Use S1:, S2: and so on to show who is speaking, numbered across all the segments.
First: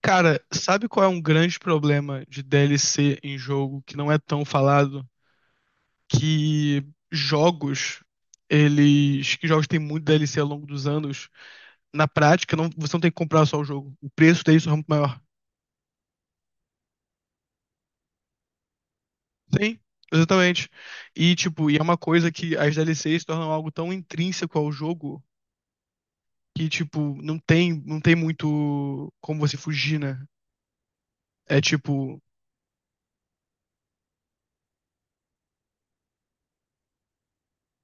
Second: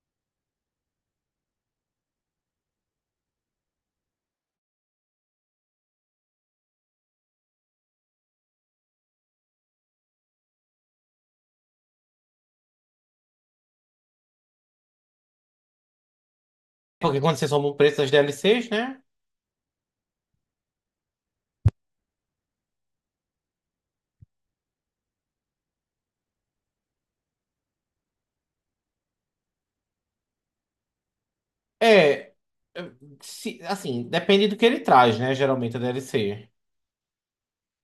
S1: Cara, sabe qual é um grande problema de DLC em jogo que não é tão falado? Que jogos, que jogos têm muito DLC ao longo dos anos, na prática não, você não tem que comprar só o jogo. O preço dele é muito maior.
S2: Porque quando vocês somam o preço das DLCs, né?
S1: Sim, exatamente. E é uma coisa que as DLCs se tornam algo tão intrínseco ao jogo que tipo, não tem muito como você fugir, né? É tipo,
S2: É. Assim, depende do que ele traz, né? Geralmente a DLC.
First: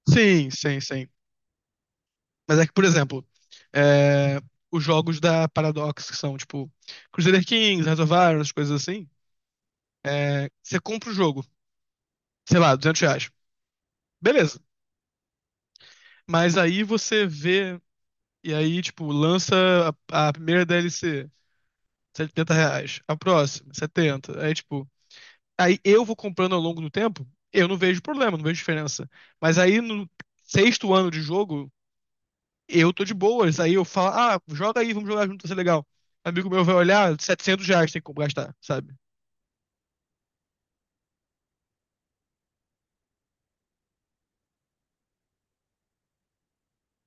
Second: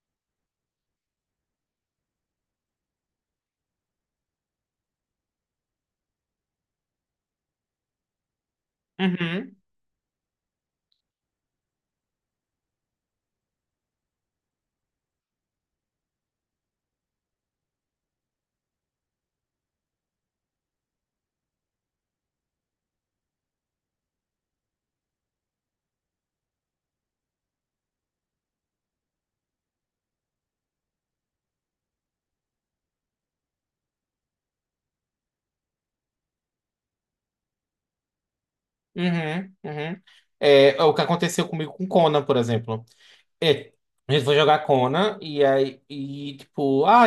S1: sim, sim, sim. Mas é que, por exemplo, é, os jogos da Paradox, que são tipo Crusader Kings, Hearts of Iron, essas coisas assim,
S2: Uhum,
S1: você compra o jogo, sei lá, R$ 200. Beleza. Mas aí você vê, e aí, tipo, lança a primeira DLC, R$ 70. A próxima, 70. Aí, tipo, aí eu vou comprando ao longo do tempo, eu não vejo problema, não vejo diferença. Mas aí no sexto ano de jogo, eu tô de boas. Aí eu falo, ah, joga aí, vamos jogar junto, vai ser legal. Amigo meu vai olhar, setecentos reais tem como gastar, sabe?
S2: uhum, uhum. É, o que aconteceu comigo com Conan, por exemplo. É, a gente foi jogar Conan e aí, e, tipo, ah,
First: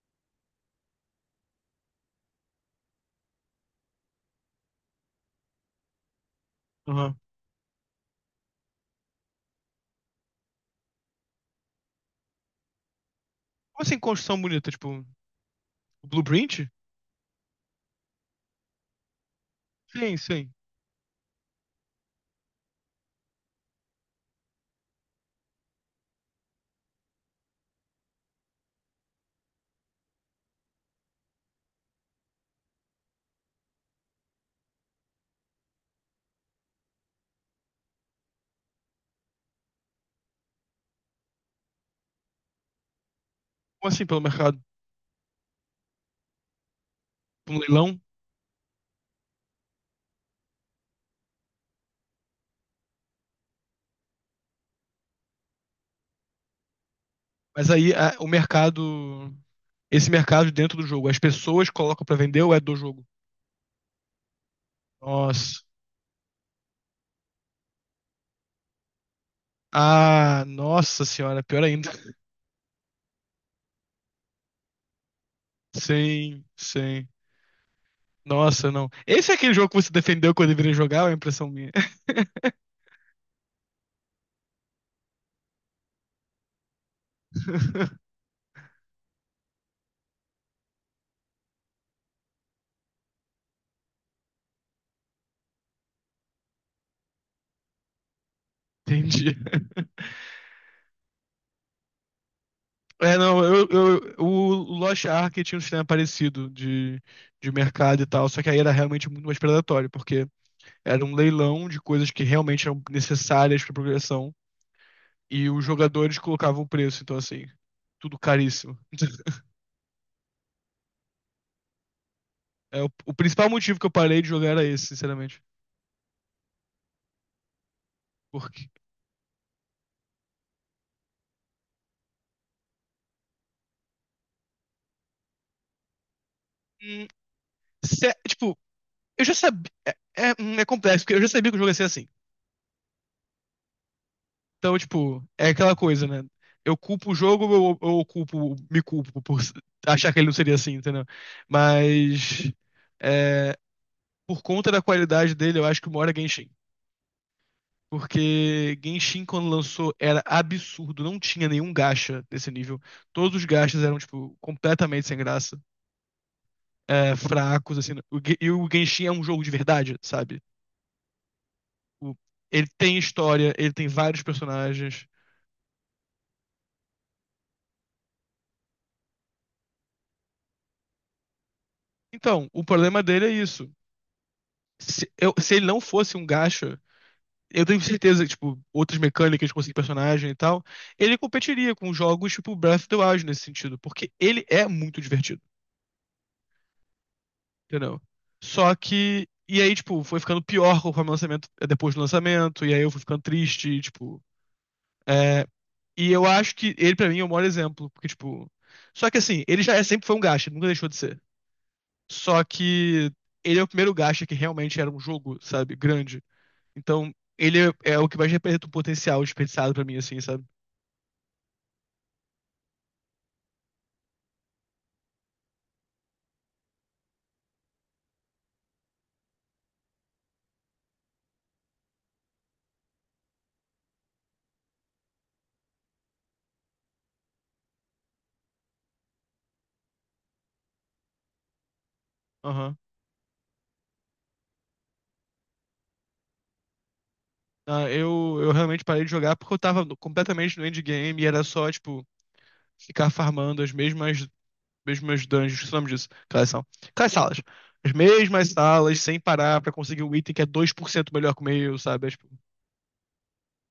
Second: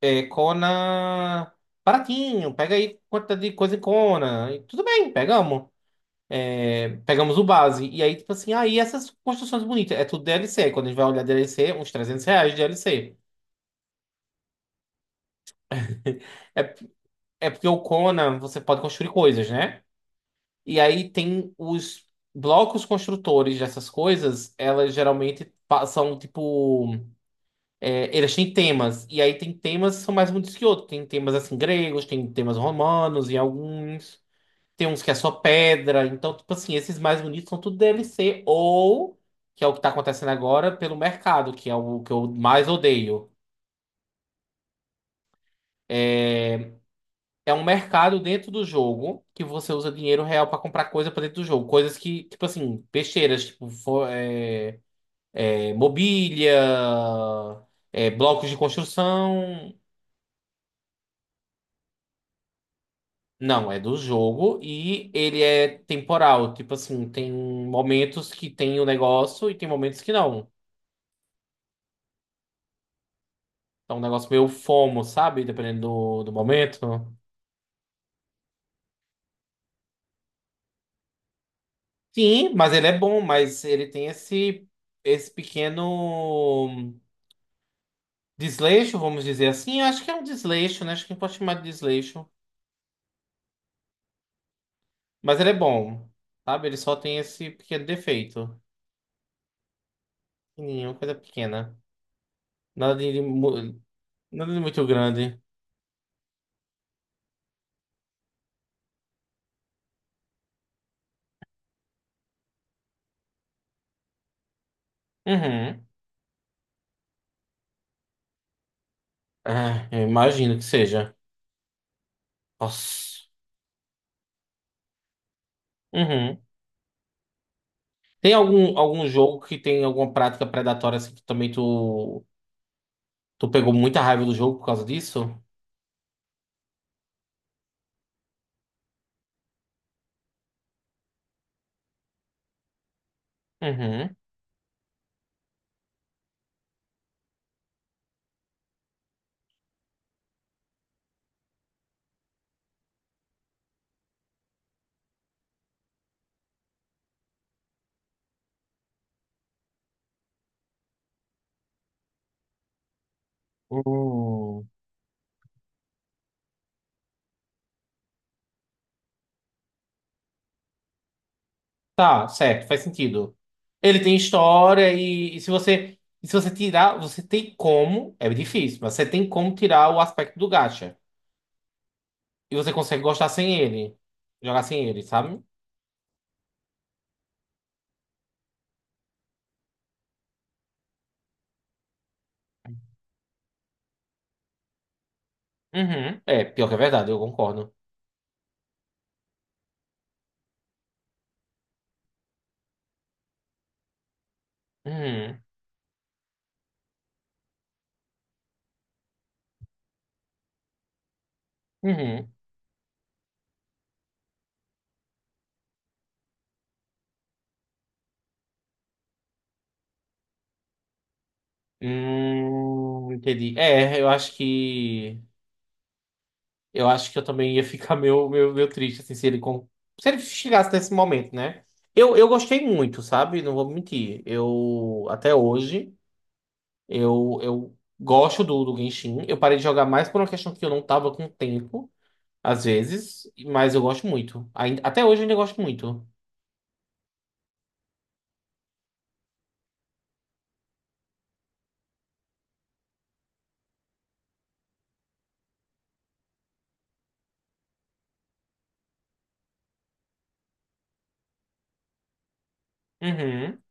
S2: é, Conan baratinho, pega aí quantidade de coisa em Conan. E tudo bem, pegamos. É,
S1: Aham.
S2: pegamos o base. E aí, tipo assim, aí essas construções bonitas, é tudo DLC. Quando a gente vai olhar DLC, uns 300 reais de DLC.
S1: Como assim construção bonita? Tipo, Blueprint?
S2: É porque o Conan, você pode construir coisas, né?
S1: Sim, sim.
S2: E aí tem os blocos construtores dessas coisas, elas geralmente são tipo. É, eles têm temas. E aí tem temas que são mais bonitos que outros. Tem temas assim gregos, tem temas romanos em alguns. Tem uns que é só pedra. Então, tipo assim, esses mais bonitos são tudo DLC. Ou, que é o que tá acontecendo agora, pelo mercado, que é o que eu mais odeio.
S1: Como assim pelo mercado?
S2: É,
S1: Por um
S2: Um
S1: leilão?
S2: mercado dentro do jogo que você usa dinheiro real pra comprar coisa pra dentro do jogo. Coisas que, tipo assim, besteiras, tipo mobília,
S1: Mas aí a- o
S2: blocos de
S1: mercado.
S2: construção.
S1: Esse mercado dentro do jogo, as pessoas colocam pra vender ou é do jogo?
S2: Não, é do jogo e ele
S1: Nossa.
S2: é temporal. Tipo assim, tem momentos que tem o negócio e tem momentos que
S1: Ah,
S2: não.
S1: nossa senhora, pior ainda.
S2: É um negócio meio FOMO, sabe? Dependendo do
S1: Sim,
S2: momento.
S1: sim. Nossa, não. Esse é aquele jogo que você defendeu quando eu virei jogar, ou é a impressão minha?
S2: Sim, mas ele é bom, mas ele tem esse pequeno. Desleixo, vamos dizer assim. Acho que é um desleixo, né? Acho que a gente pode chamar de desleixo. Mas ele é bom, sabe? Ele só tem esse pequeno defeito.
S1: Entendi.
S2: Pequenininho, coisa pequena. Nada de,
S1: É,
S2: de
S1: não,
S2: mu-
S1: o
S2: nada de muito
S1: Lost
S2: grande.
S1: Ark tinha um sistema parecido de mercado e tal, só que aí era realmente muito mais predatório, porque era um leilão de coisas que realmente eram necessárias para progressão e os
S2: Uhum.
S1: jogadores colocavam o preço, então assim, tudo caríssimo.
S2: Ah, eu imagino que seja.
S1: É, o
S2: Nossa.
S1: principal motivo que eu parei de jogar era esse, sinceramente.
S2: Uhum. Tem
S1: Porque,
S2: algum jogo que tem alguma prática predatória assim que também tu, pegou muita raiva do jogo por causa disso?
S1: hum, tipo, eu já sabia. É complexo, porque eu já sabia que o jogo ia ser assim.
S2: Uhum.
S1: Então, tipo, é aquela coisa, né? Eu culpo o jogo ou eu me culpo por s- achar que ele não seria assim, entendeu? Mas é, por conta da qualidade dele, eu acho que o maior é Genshin. Porque Genshin, quando lançou, era absurdo, não tinha nenhum gacha desse nível. Todos os gachas eram, tipo,
S2: Hum.
S1: completamente sem graça, fracos, assim. E o Genshin é um jogo de verdade, sabe? O-
S2: Tá,
S1: Ele
S2: certo, faz
S1: tem
S2: sentido.
S1: história, ele tem
S2: Ele tem
S1: vários
S2: história
S1: personagens.
S2: e se você tirar, você tem como, é difícil, mas você tem como tirar o aspecto do gacha.
S1: Então,
S2: E
S1: o
S2: você
S1: problema
S2: consegue
S1: dele é
S2: gostar sem
S1: isso.
S2: ele, jogar sem ele, sabe?
S1: Se ele não fosse um gacha, eu tenho certeza que, tipo, outras mecânicas, conseguir personagem e tal, ele competiria com jogos tipo Breath of the Wild nesse sentido, porque ele é muito divertido,
S2: Uhum. É, pior que é verdade, eu concordo.
S1: entendeu? Só que. E aí, tipo, foi ficando pior conforme o lançamento, depois do lançamento, e aí eu fui ficando triste, e, tipo.
S2: Uhum.
S1: é, E eu acho que ele, pra mim, é o maior exemplo, porque, tipo. Só que assim, sempre foi um gacha, nunca deixou de ser.
S2: Uhum.
S1: Só que ele é o primeiro gacha que realmente era um jogo, sabe, grande. Então, é o que mais representa o potencial desperdiçado pra mim, assim, sabe?
S2: Entendi. É, eu acho que eu também ia ficar meio triste assim, se ele chegasse nesse momento, né? Eu gostei muito, sabe? Não vou mentir. Eu gosto do Genshin. Eu parei de jogar mais por uma questão que eu não tava com tempo, às
S1: Aham.
S2: vezes, mas eu gosto muito. Ainda, até hoje eu ainda gosto muito.
S1: Ah, eu realmente parei de jogar porque eu tava completamente no endgame e era só, tipo, ficar farmando mesmas dungeons, que nome disso? Aquelas são. Aquelas salas. As mesmas salas, sem parar, pra conseguir um item que é 2% melhor que o meu, sabe? É, tipo,
S2: Uhum.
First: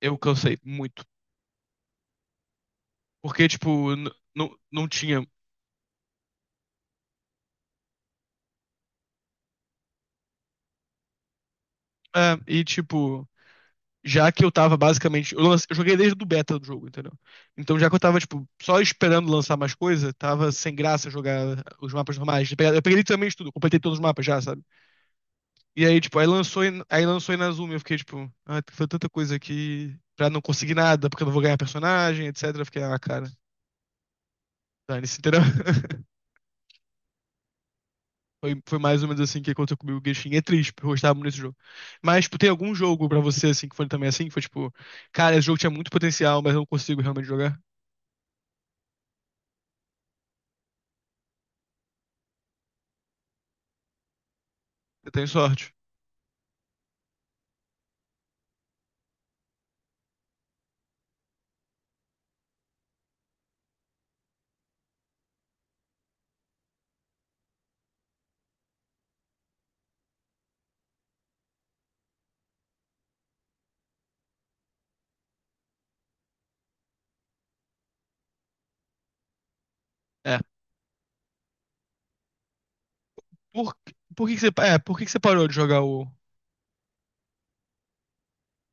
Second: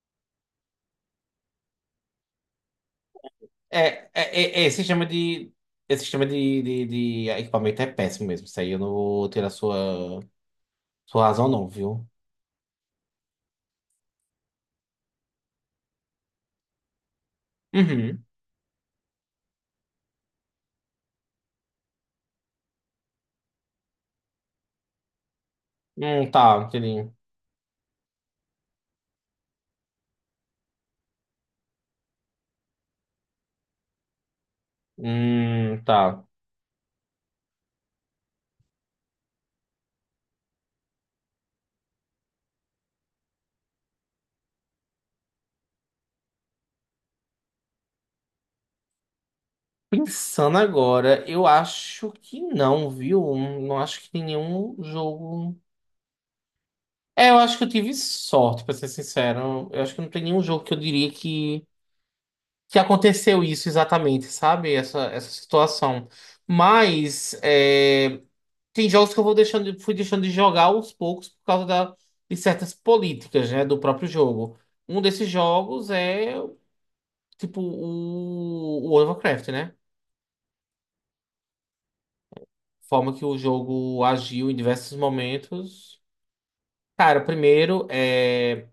S1: eu cansei muito. Porque, tipo,
S2: É, é, é, esse
S1: não
S2: sistema
S1: tinha.
S2: de. Esse sistema de equipamento é péssimo mesmo. Isso aí eu não vou ter a sua razão, não, viu?
S1: É, tipo. Já que eu tava basicamente. Eu joguei desde o beta do jogo, entendeu? Então, já que eu tava,
S2: Uhum.
S1: tipo, só esperando lançar mais coisa, tava sem graça jogar os mapas normais. Eu peguei literalmente tudo, completei todos os mapas já, sabe? E aí, tipo,
S2: Tá,
S1: aí
S2: entendi.
S1: lançou Inazuma. Eu fiquei, tipo, ah, foi tanta coisa aqui pra não conseguir nada, porque eu não vou ganhar personagem, etc. Eu fiquei, ah, cara, dane-se, entendeu?
S2: Tá.
S1: Foi mais ou menos assim que aconteceu comigo. O Genshin é triste, porque eu gostava muito desse jogo. Mas, tipo, tem algum jogo pra você, assim, que foi também assim? Que foi, tipo, cara, esse jogo tinha muito potencial, mas eu não consigo realmente jogar?
S2: Pensando agora, eu acho que não, viu? Não acho que tem nenhum
S1: Você tem
S2: jogo.
S1: sorte.
S2: É, eu acho que eu tive sorte, pra ser sincero. Eu acho que não tem nenhum jogo que eu diria que aconteceu isso exatamente, sabe? Essa situação. Mas tem jogos que eu vou deixando, fui deixando de jogar aos poucos por causa de certas políticas, né, do próprio jogo. Um desses jogos é, tipo, o World of Warcraft, né?
S1: É.
S2: Forma que o
S1: Por,
S2: jogo
S1: por que que
S2: agiu
S1: você,
S2: em diversos
S1: por que que você parou de jogar
S2: momentos.
S1: o.
S2: Cara, primeiro,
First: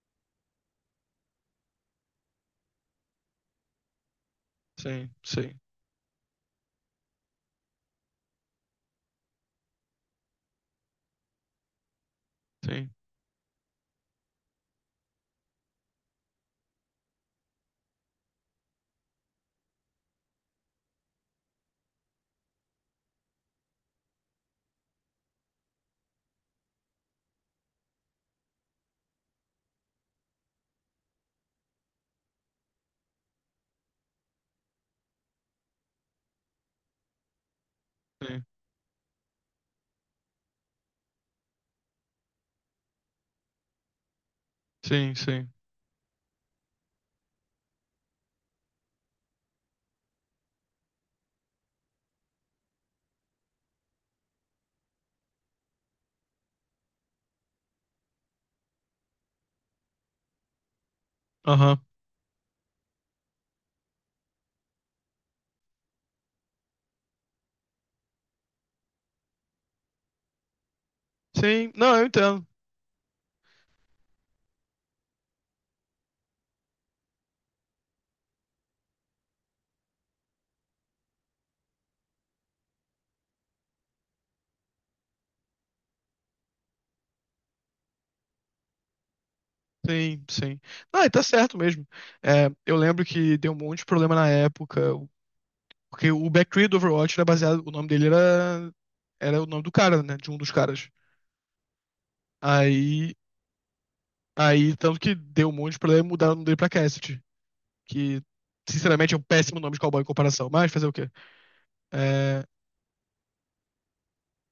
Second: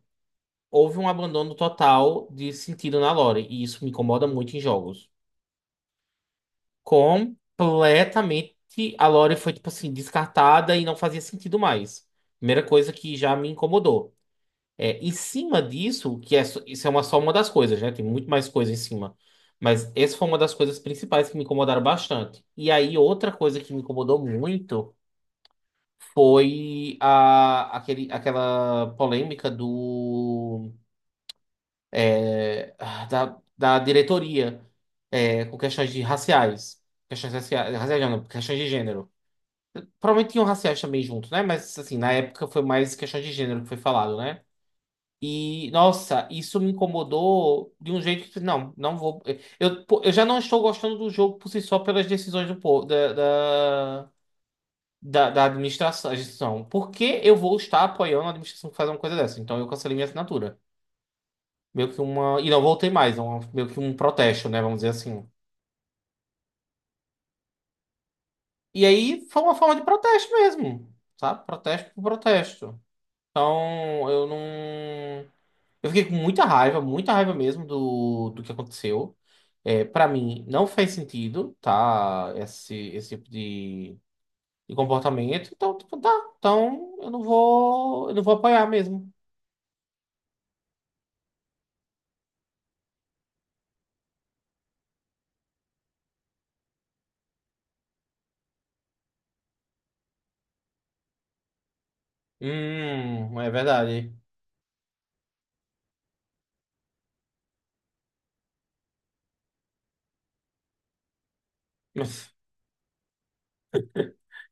S2: houve um abandono total de sentido na lore, e isso me incomoda muito em jogos.
S1: Sim, sim,
S2: Completamente a lore foi, tipo assim, descartada e não fazia sentido mais. Primeira
S1: sim,
S2: coisa que já me incomodou. É, em cima disso, que é, isso é uma, só uma das coisas, né? Tem muito mais coisa em cima. Mas essa foi uma das coisas principais que me incomodaram bastante. E aí, outra coisa que me incomodou muito foi aquela polêmica do da diretoria, com questões de raciais. Questões raciais, raciais não, não,
S1: sim,
S2: questões de gênero. Provavelmente tinham raciais também junto, né? Mas, assim, na época foi mais questões de gênero que foi falado, né?
S1: sim, sim.
S2: E, nossa, isso me incomodou de um jeito que, não, não vou. Eu, pô, eu já não estou gostando do jogo por si só pelas decisões do povo, da administração. A Por que eu vou estar apoiando a administração que faz uma coisa dessa? Então eu cancelei minha assinatura.
S1: Aham.
S2: Meio que uma. E não voltei mais, meio que um protesto, né? Vamos dizer assim. E aí foi uma forma de protesto mesmo, sabe?
S1: Sim,
S2: Protesto
S1: não,
S2: por
S1: eu entendo.
S2: protesto. Então eu não. Eu fiquei com muita raiva mesmo do que aconteceu. É, para mim, não faz sentido, tá? Esse tipo de comportamento. Então, tipo, tá. Então eu não vou. Eu não vou apoiar mesmo.
S1: Sim, sim. Não, e tá certo mesmo. É, eu lembro que deu um monte de problema na época, porque o Backtree do Overwatch era baseado. O nome dele era. Era o nome do cara, né? De um dos caras. Aí.
S2: É verdade.
S1: Aí, tanto que deu um monte de problema e mudaram o nome dele pra Cassidy. Que, sinceramente, é um péssimo nome de cowboy em comparação, mas fazer o quê? É.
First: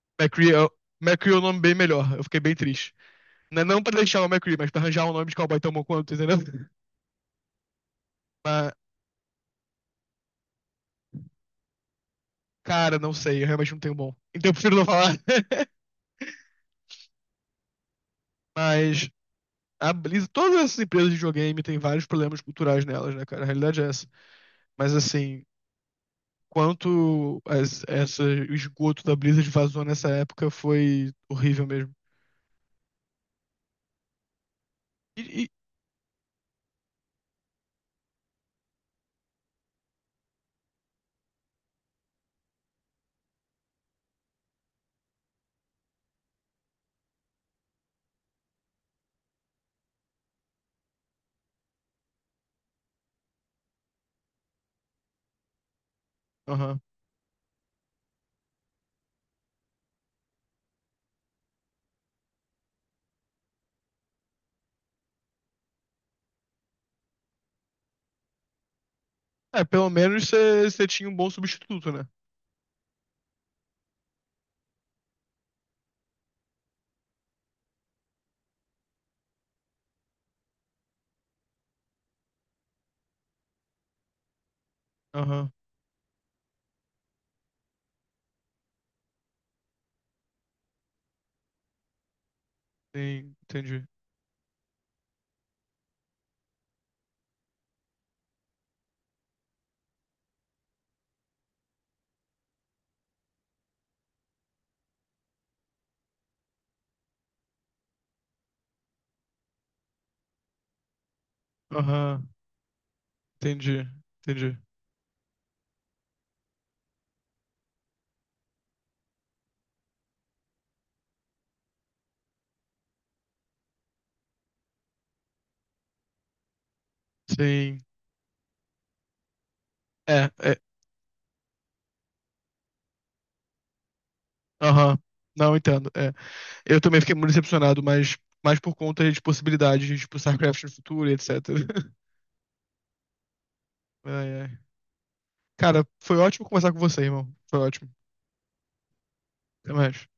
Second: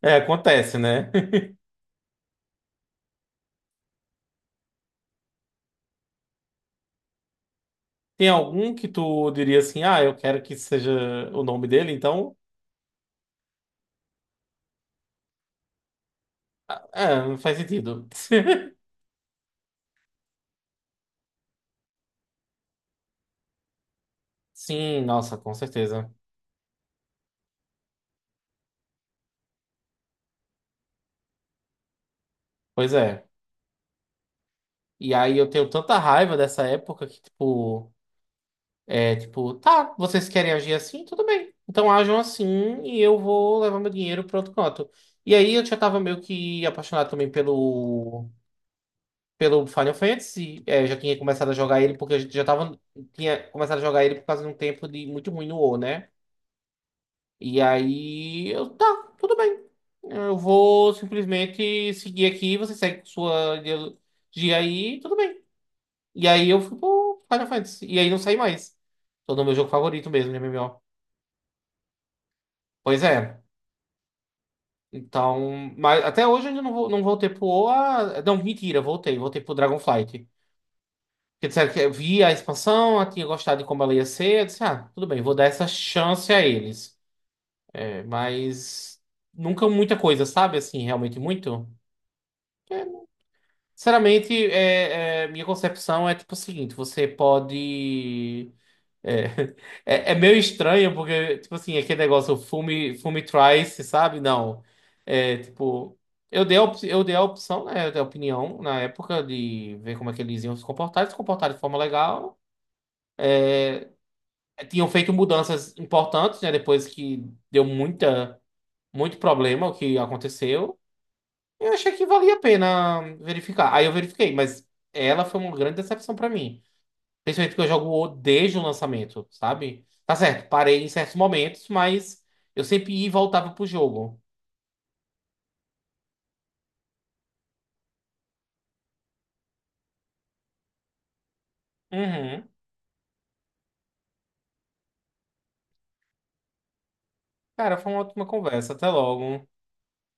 S2: É,
S1: McCree é,
S2: acontece, né?
S1: McCree é um nome bem melhor. Eu fiquei bem triste. Não, é não pra deixar o McCree, mas pra arranjar um nome de cowboy tão bom quanto, entendeu?
S2: Tem
S1: Mas,
S2: algum que tu diria assim, ah, eu quero que seja o nome dele, então,
S1: cara, não sei. Eu realmente não tenho bom. Então eu prefiro não falar.
S2: faz sentido.
S1: Mas a Blizzard, todas essas empresas de videogame têm vários problemas culturais nelas, né, cara? A realidade é essa. Mas
S2: Sim, nossa,
S1: assim,
S2: com certeza.
S1: quanto as, essa, o esgoto da Blizzard vazou nessa época foi horrível mesmo.
S2: Pois é. E aí
S1: E-
S2: eu tenho tanta raiva dessa época que, tipo, é tipo, tá, vocês querem agir assim? Tudo bem. Então ajam assim e eu vou levar meu dinheiro para outro canto. E aí eu já tava meio que apaixonado também pelo Final Fantasy. É, já tinha começado a jogar ele porque a gente tinha começado a jogar ele por causa de um tempo de muito ruim no WoW, né?
S1: aham.
S2: E aí eu, tá, tudo bem. Eu vou simplesmente seguir aqui, você segue com sua ideologia aí, tudo bem. E aí eu fui pro Final Fantasy. E aí não saí mais. Todo meu
S1: É,
S2: jogo
S1: pelo
S2: favorito
S1: menos
S2: mesmo, de MMO.
S1: você tinha um bom substituto, né?
S2: Pois é. Então, mas até hoje eu ainda não voltei pro OA. Não, mentira, voltei. Voltei pro Dragonflight. Porque disseram que eu vi a expansão, eu tinha gostado de como ela ia ser. Eu disse, ah, tudo bem, vou dar
S1: Aham,
S2: essa chance a eles. É, mas nunca muita coisa, sabe? Assim, realmente muito. É,
S1: sim, entendi.
S2: Sinceramente, minha concepção é tipo o seguinte: você pode. É, meio estranho, porque, tipo assim, aquele negócio, fume, fume twice, sabe? Não. É, tipo, eu dei a opção, né? Eu dei a opinião na época de ver como é que eles iam se comportar, eles se comportaram de forma
S1: Aham,
S2: legal.
S1: entendi, entendi.
S2: Tinham feito mudanças importantes, né? Depois que deu muita, muito problema o que aconteceu. Eu achei que valia a pena verificar. Aí eu verifiquei, mas ela foi uma grande decepção pra mim. Principalmente porque eu
S1: Sim.
S2: jogo desde o lançamento, sabe? Tá
S1: É,
S2: certo,
S1: é.
S2: parei em certos momentos, mas eu sempre ia e voltava pro jogo.
S1: Aham. Não, entendo. É. Eu também fiquei muito decepcionado, mas mais por conta de possibilidades de, tipo, StarCraft no futuro e etc.
S2: Uhum.
S1: Ai, ai. Cara, foi ótimo conversar com você, irmão. Foi
S2: Cara,
S1: ótimo.
S2: foi uma ótima conversa. Até logo.
S1: Até mais.